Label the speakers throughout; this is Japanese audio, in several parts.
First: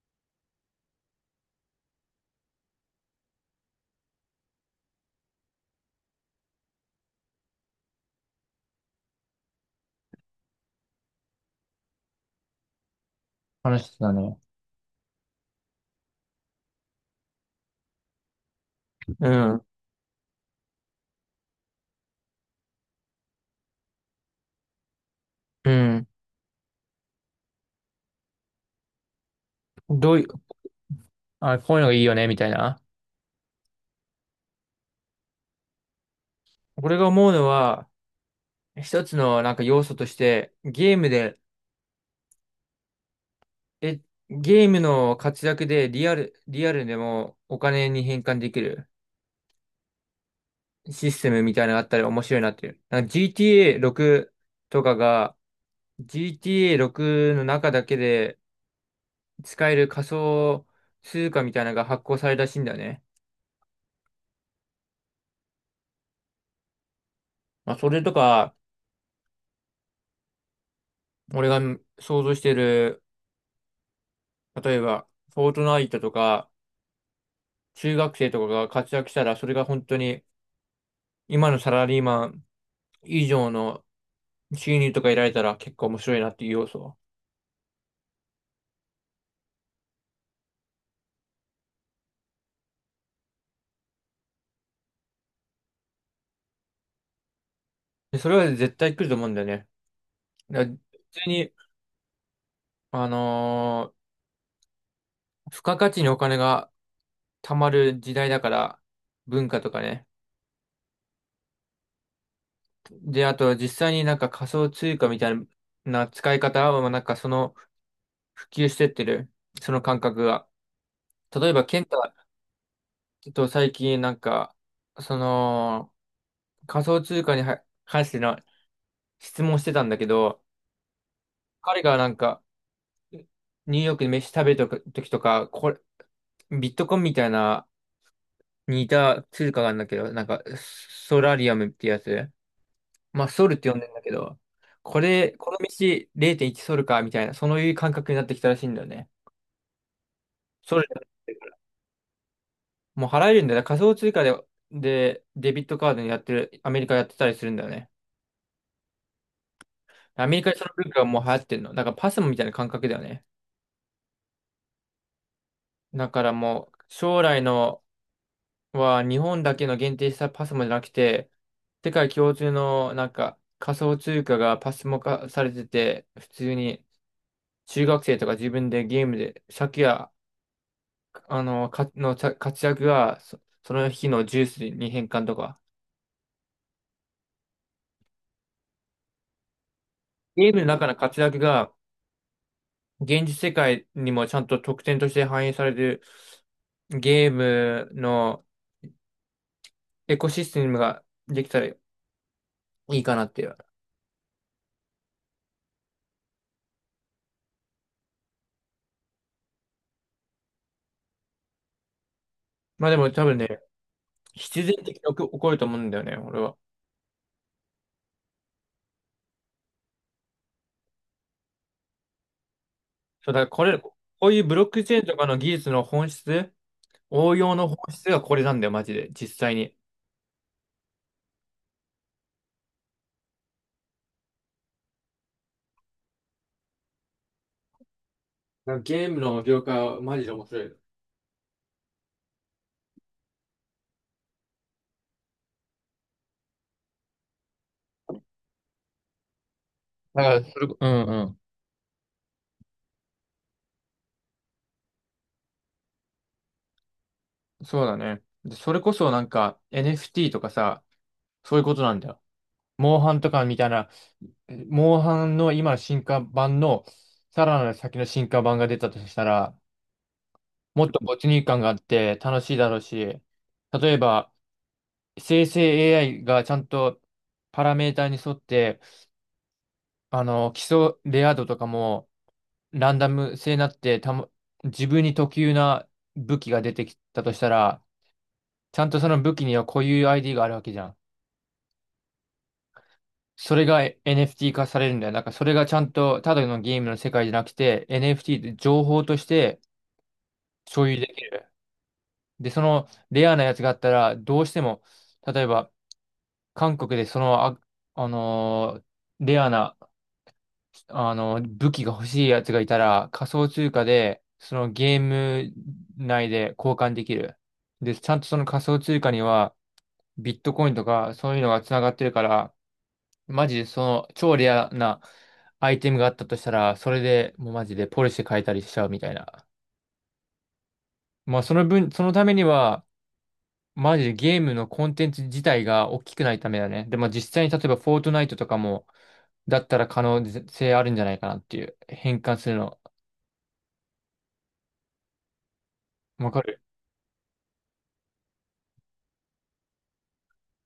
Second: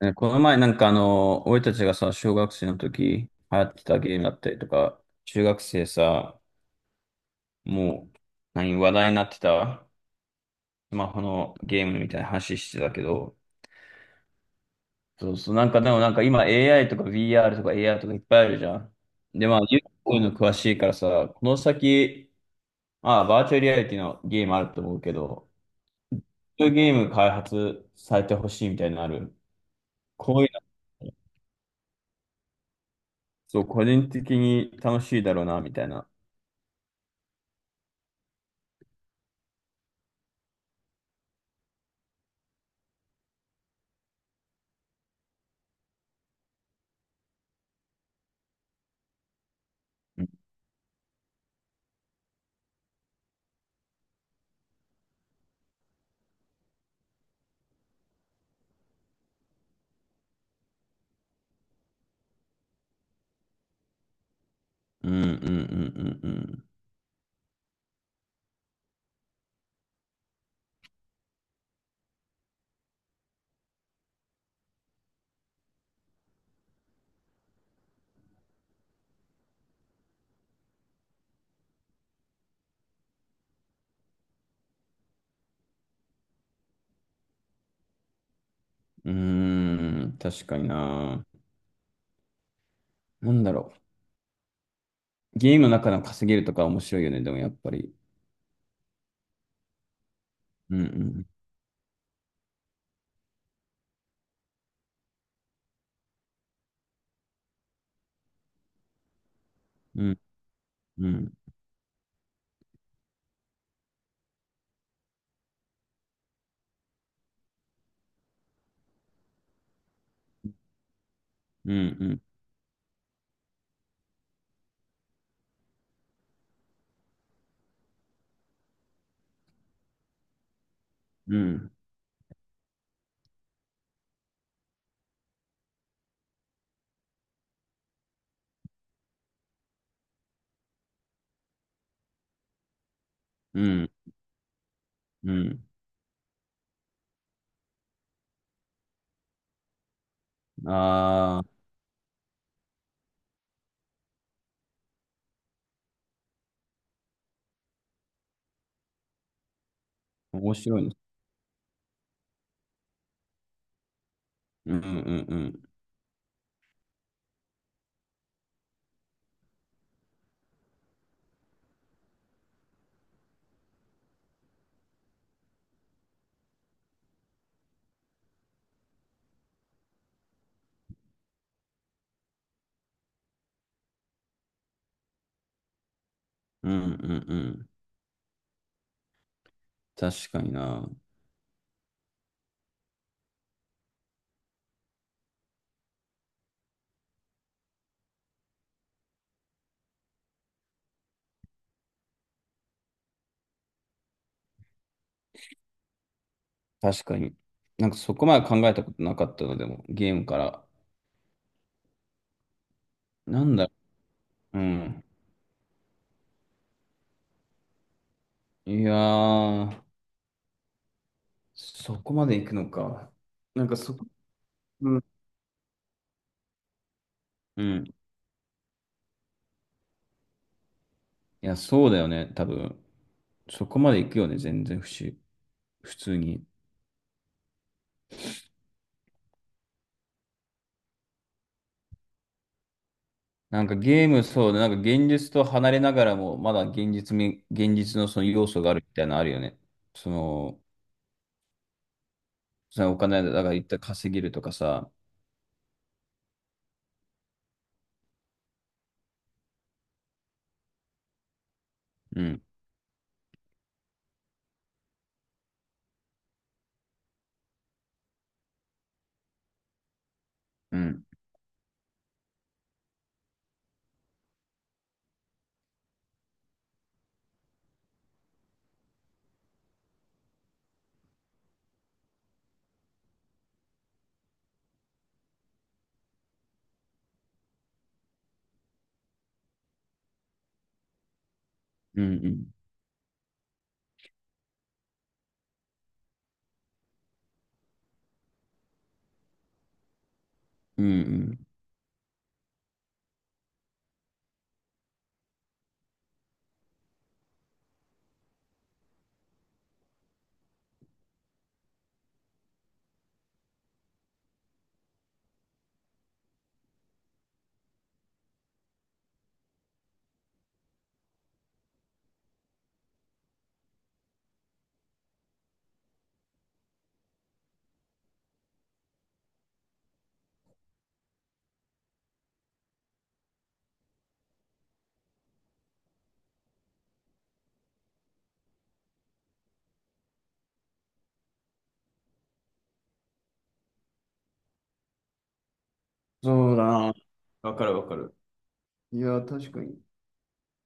Speaker 1: ねこの前俺たちがさ、小学生の時流行ってたゲームだったりとか、中学生さ、もう、何、話題になってた、スマホのゲームみたいな話してたけど、
Speaker 2: 話してたね。
Speaker 1: そうそう、なんかでもなんか今 AI とか VR とか AR とかいっぱいあるじゃん。
Speaker 2: う
Speaker 1: で、まあ、
Speaker 2: ん。
Speaker 1: ゆうこういうの詳しいからさ、この先、ああ、バーチャルリアリティのゲームあると思うけど、
Speaker 2: うん。
Speaker 1: そういうゲーム開発されてほしいみたいなのある。
Speaker 2: どういう、
Speaker 1: こういうの
Speaker 2: あ、こういうのがいいよね、みたいな。
Speaker 1: そう、個人的に楽しいだろうな、みたいな。
Speaker 2: 俺が思うのは、一つのなんか要素として、ゲームで、え、ゲームの活躍でリアルでもお金に変換できる
Speaker 1: うん
Speaker 2: システムみたいなのがあったら面白いなっていう。なんか GTA6 とかが、GTA6 の中だけで使える仮想通貨みたいなのが発行されたらしいんだよね。
Speaker 1: うんうん、うん
Speaker 2: まあ、それとか、俺が想像してる例えば、フォートナイトとか、中学生とかが活躍したら、それが本当に、今のサラリーマン以上の収入とか得られたら結構面白いなっていう要素。
Speaker 1: うん。うーん、確かにな。なんだろゲームの中の稼げるとか面白いよね、でもやっぱり。
Speaker 2: で、それは絶対来ると思うんだよね。だから
Speaker 1: うんう
Speaker 2: 普
Speaker 1: ん
Speaker 2: 通に、あのー付加価値にお金が貯まる時代だから、文化とか
Speaker 1: う
Speaker 2: ね。
Speaker 1: ん、うん
Speaker 2: で、あと実際になんか仮想通貨みたいな使い方は、なんかその普及してってる、その感覚が。例えば、
Speaker 1: う
Speaker 2: ケンタ
Speaker 1: ん
Speaker 2: と最近なんか、その、仮想通貨には関しての質問してたんだけど、
Speaker 1: うん、うん
Speaker 2: 彼がなんか、ニューヨークで飯食べた時とか、これ、ビットコインみたいな似た通貨があるんだけど、なんか、ソラリアムってやつ。まあ、ソルっ
Speaker 1: う
Speaker 2: て呼んで
Speaker 1: ん
Speaker 2: んだけど、これ、
Speaker 1: う
Speaker 2: この
Speaker 1: ん。
Speaker 2: 道0.1ソルか、みたいな、そういう感覚になってきたらしいんだよね。ソル、
Speaker 1: ああ
Speaker 2: もう払えるんだよね。仮想通貨で、デビットカードにやってる、アメリカやってたりするんだよね。アメ
Speaker 1: ー、
Speaker 2: リカ
Speaker 1: 面
Speaker 2: でその
Speaker 1: 白い
Speaker 2: 文
Speaker 1: ね。
Speaker 2: 化がもう流行ってるの。だからパスモみたいな感覚だよね。
Speaker 1: うんうんうん。
Speaker 2: だからもう、将来のは日本だけの限定したパスモじゃなくて、世界共通のなんか仮想通貨がパスモ化されてて、普通に中学生とか自分でゲームで、借や、か、のちゃ活躍がその日のジュースに変換とか、
Speaker 1: うんうんうん。確か
Speaker 2: ゲー
Speaker 1: に
Speaker 2: ムの中
Speaker 1: な。
Speaker 2: の活躍が現実世界にもちゃんと特典として反映されるゲームのエコシステムができたらいいかなっていう。
Speaker 1: 確かに。なんかそこまで考えたことなかったのでも、ゲームから。
Speaker 2: まあでも多分
Speaker 1: なん
Speaker 2: ね、
Speaker 1: だろう
Speaker 2: 必然的に
Speaker 1: ん。
Speaker 2: 起こると思うんだよね、俺は。
Speaker 1: いやー、そこまで行くのか。
Speaker 2: そうだからこ
Speaker 1: なんか
Speaker 2: れ、こ
Speaker 1: そこ、
Speaker 2: ういうブロックチ
Speaker 1: う
Speaker 2: ェー
Speaker 1: ん。
Speaker 2: ンとかの技術の本質、応用
Speaker 1: う
Speaker 2: の本
Speaker 1: ん、
Speaker 2: 質がこれなんだよ、マジで、実際に。
Speaker 1: いや、そうだよね、多分。そこまで行くよね、全然不思、普通に。
Speaker 2: なんかゲームの業界はマジで面白い。
Speaker 1: なんかゲーム、そうだ、なんか現実と離れながらも、まだ現実み、現実のその要素があるみたいなのあるよね。そ
Speaker 2: だからそ
Speaker 1: の、
Speaker 2: れこ、うんう
Speaker 1: そのお金だから一旦稼げるとかさ。
Speaker 2: ん。そうだね。でそれこそなんか NFT とかさ、そういうことなんだよ。
Speaker 1: うん
Speaker 2: モンハンとかみたいな、モンハンの今の進化版の、さらなる先の進化版が出たとしたら、
Speaker 1: う
Speaker 2: もっと
Speaker 1: ん。
Speaker 2: 没入感があって楽しいだろうし、例えば、生成 AI がちゃんとパラメーターに沿って、基礎レア度とかもランダム性になってたも、自分に特有な武器が出てきたとしたら、ちゃんとその武器には固有 ID があるわけじゃん。
Speaker 1: うん。うん。
Speaker 2: それが NFT 化されるんだよ。なんかそれがちゃんとただのゲームの世界じゃなくて NFT って情報として
Speaker 1: うん。
Speaker 2: 所有
Speaker 1: う
Speaker 2: でき
Speaker 1: ん、
Speaker 2: る。で、そのレアなやつがあったらどうしても、例えば韓国でその、あのーレアな武器が欲しいやつがいたら、仮想通貨で、そのゲーム内で交換できる。で、ちゃんとその仮想通貨には、ビットコインとか、そういうのが繋がってるから、マジでその、超レアなアイテムがあったとしたら、それでもうマジでポリシェ変えたりしちゃうみたいな。まあ、その分、そのためには、マジでゲームのコンテンツ自体が大きくないためだね。でも実際に例えばフォートナイトとかも、だったら可能性あるんじゃないかなっていう。変換するの。わか
Speaker 1: そう
Speaker 2: る。
Speaker 1: だな。わかるわかる。いや、確かに。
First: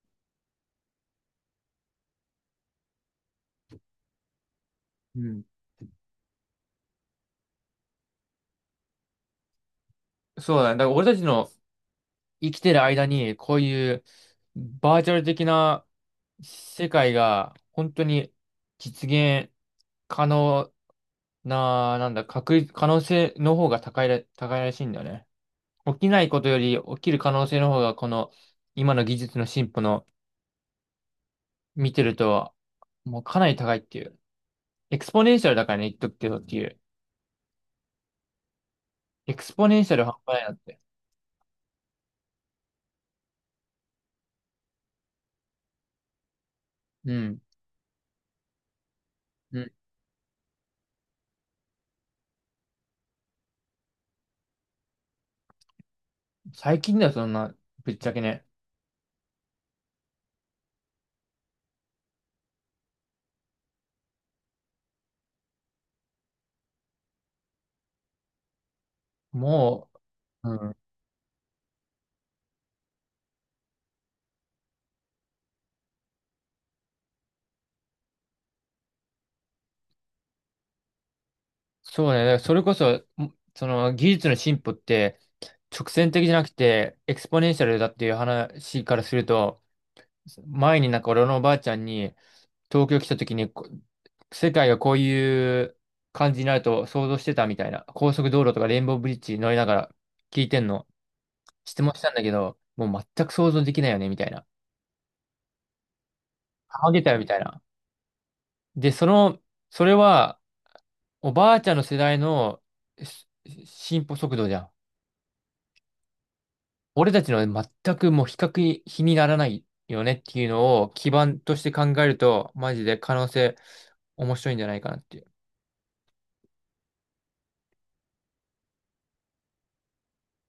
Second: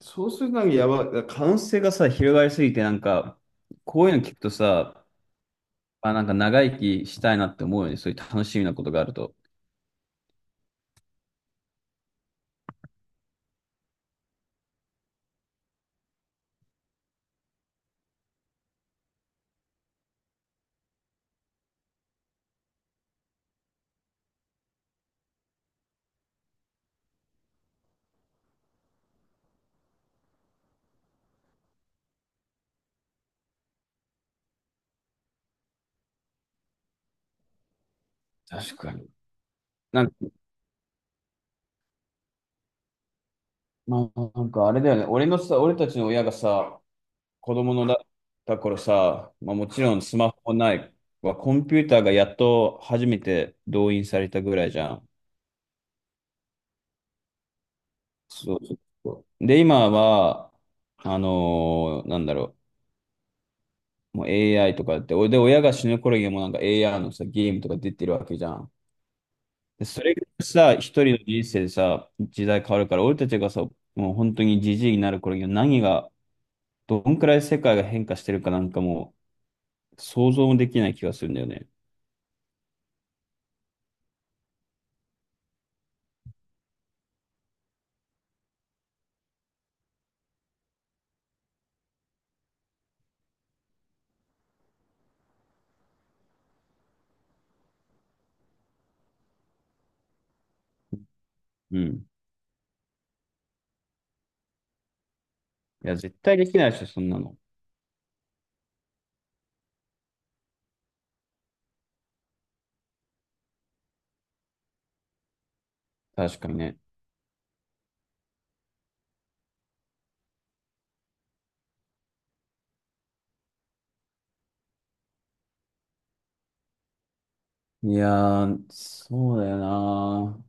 Speaker 1: そうする限りやばい。可能性がさ、広がりすぎて、なんか、こういうの聞くとさ、
Speaker 2: うん。
Speaker 1: あ、なんか長生きしたいなって思うよね。そういう楽しみなことがあると。
Speaker 2: そうだね。だから俺たちの生きてる間に、こういうバーチャル的な世界が本当に実現可能な、なんだ、確率、可能性の方が高いらしいんだよね。起きないことより起きる可能性の方が、この今の技術の進歩の見てると、もうかなり高いっていう。エクスポネンシャルだからね、言っとくけどっていう。
Speaker 1: 確かに。
Speaker 2: エクスポネンシャル
Speaker 1: なん
Speaker 2: 半
Speaker 1: か、
Speaker 2: 端ないなって。
Speaker 1: まあ、なんかあれだよね。俺のさ、俺たちの親がさ、
Speaker 2: うん。
Speaker 1: 子供のだ、った頃さ、まあ
Speaker 2: う
Speaker 1: も
Speaker 2: ん。
Speaker 1: ちろんスマホないはコンピューターがやっと初めて動員されたぐらいじゃん。
Speaker 2: 最近だよ、そんな、ぶっちゃけね。
Speaker 1: そうそうそう。で、今は、なんだろう、もう AI とかって、おで、親が死ぬ頃にはもうなんか AI のさ、ゲームとか出てるわけじゃん。で、
Speaker 2: も
Speaker 1: それが
Speaker 2: う、う
Speaker 1: さ、
Speaker 2: ん、
Speaker 1: 一人の人生でさ、時代変わるから、俺たちがさ、もう本当にじじいになる頃には何が、どんくらい世界が変化してるかなんかもう、想像もできない気がするんだよね。
Speaker 2: そうね。だからそれこそ、その技術の進歩って直線的じゃなくてエクスポネンシャルだっていう話からすると、前になんか俺のおばあちゃんに東京来た時にこ世界がこういう感じになると想像してたみたいな、高速道路とかレインボーブリッジ乗りながら聞いてんの
Speaker 1: う
Speaker 2: 質問し
Speaker 1: ん。
Speaker 2: たんだけど、もう全く想像できないよねみたいな。
Speaker 1: いや、絶対できないでしょ、
Speaker 2: あ
Speaker 1: そ
Speaker 2: げ
Speaker 1: ん
Speaker 2: たよ
Speaker 1: な
Speaker 2: みた
Speaker 1: の。
Speaker 2: いな。で、その、それはおばあちゃんの世代のし進歩速度じゃん。
Speaker 1: 確かにね。
Speaker 2: 俺たちの全くもう比較に比にならないよねっていうのを基盤として考えると、マジで可能性面白いんじゃないかなっていう。
Speaker 1: いやー、そうだよな。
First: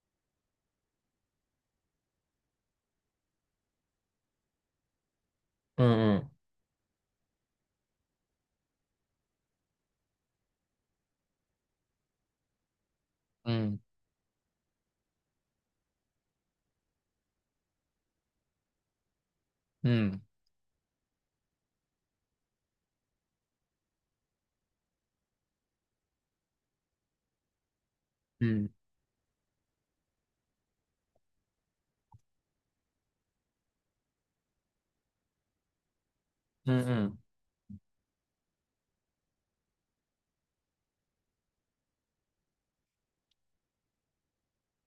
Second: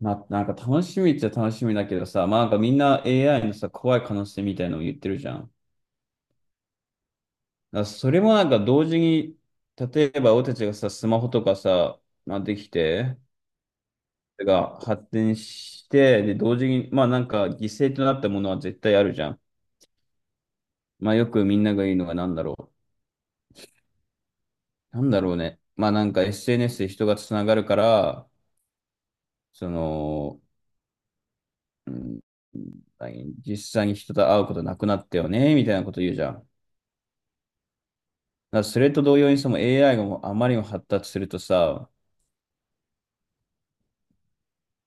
Speaker 1: まあ、なんか楽しみっちゃ楽しみだけどさ、まあなんかみんな AI のさ、怖い可能性みたいなのを言ってるじゃん。だか
Speaker 2: うんうん。
Speaker 1: らそれもなんか同時に、例えば俺たちがさ、スマホとかさ、まあできて、
Speaker 2: うん、
Speaker 1: が発展して、で、同時に、まあなんか犠牲となったものは絶対あるじゃん。
Speaker 2: うん、
Speaker 1: まあよくみんなが言うのがなんだろう。なんだろうね。まあなんか SNS で人がつながるから、
Speaker 2: うん、
Speaker 1: その、うん、実際に人と会うことなくなったよね、みたいなこと言うじゃん。
Speaker 2: うんうん。
Speaker 1: だからそれと同様にその AI がもうあまりにも発達するとさ、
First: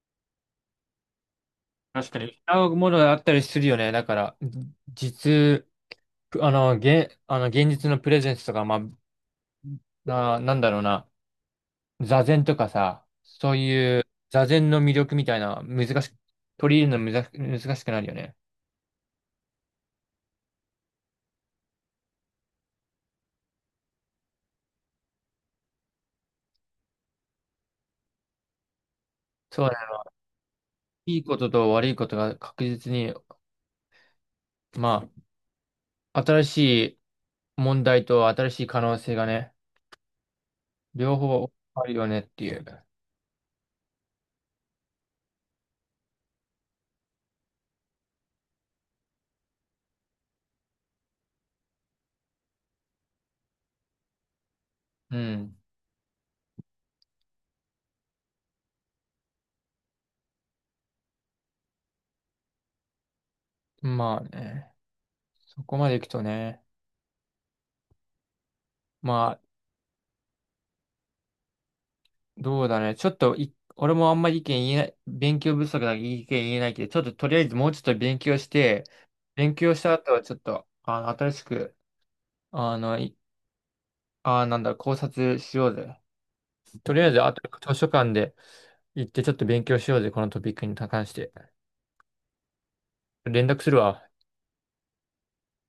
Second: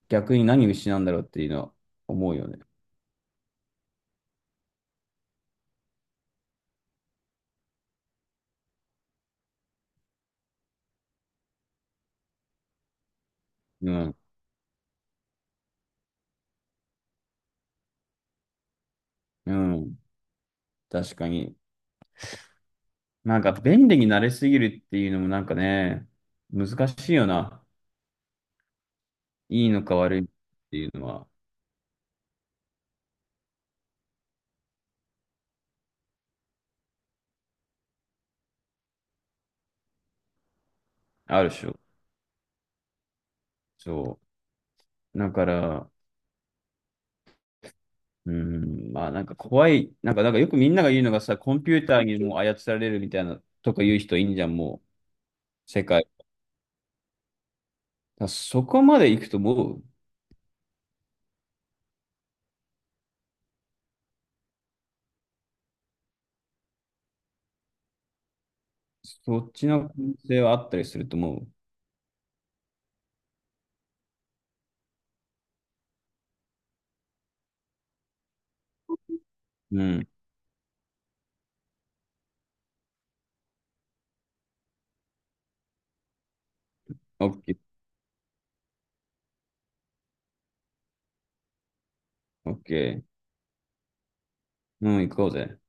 Speaker 1: 逆に何を失うんだろうっていうのは
Speaker 2: 確か
Speaker 1: 思う
Speaker 2: に。
Speaker 1: よね。
Speaker 2: 合うものがあったりするよね。だから、じ実、現実のプレゼンスとか、まあ、なんだろうな。座禅とかさ、そう
Speaker 1: う
Speaker 2: いう
Speaker 1: ん。
Speaker 2: 座禅の魅力みたいな、難しく、取り入れるの難しくなるよね。
Speaker 1: うん。確かに。なんか便利になれすぎるっていうのもなんかね、難しいよな。
Speaker 2: そ
Speaker 1: い
Speaker 2: う
Speaker 1: い
Speaker 2: だ
Speaker 1: のか
Speaker 2: ね。
Speaker 1: 悪いっていうの
Speaker 2: いい
Speaker 1: は
Speaker 2: ことと悪いことが確実に、まあ、新しい問題と新しい可能性がね、両
Speaker 1: ある
Speaker 2: 方
Speaker 1: でしょ。
Speaker 2: あるよねっていう。
Speaker 1: そう。だから、うん、まあなんか怖い。なんか、なんかよくみんなが言うのがさ、コンピューターにもう操られるみたいなとか言う人いんじゃん、も
Speaker 2: うん。
Speaker 1: う、世界。だからそこまで行くともう、
Speaker 2: まあね、そこまでいくとね、まあ、
Speaker 1: そっちの可能性はあったりすると思う。
Speaker 2: どうだね。ちょっとい、俺もあんまり意見言えない、勉強不足だから意見言えないけど、ちょっととりあえずもうちょっと勉強して、勉強し
Speaker 1: う
Speaker 2: た
Speaker 1: ん。
Speaker 2: 後はちょっと、新しく、あの、ああ、なんだ、考察しようぜ。とりあえず、
Speaker 1: オ
Speaker 2: あ
Speaker 1: ッ
Speaker 2: と
Speaker 1: ケー、
Speaker 2: 図書館で行ってちょっと勉強しようぜ、このトピックに関して。
Speaker 1: オッケー。
Speaker 2: 連絡するわ。
Speaker 1: うん、行こうぜ。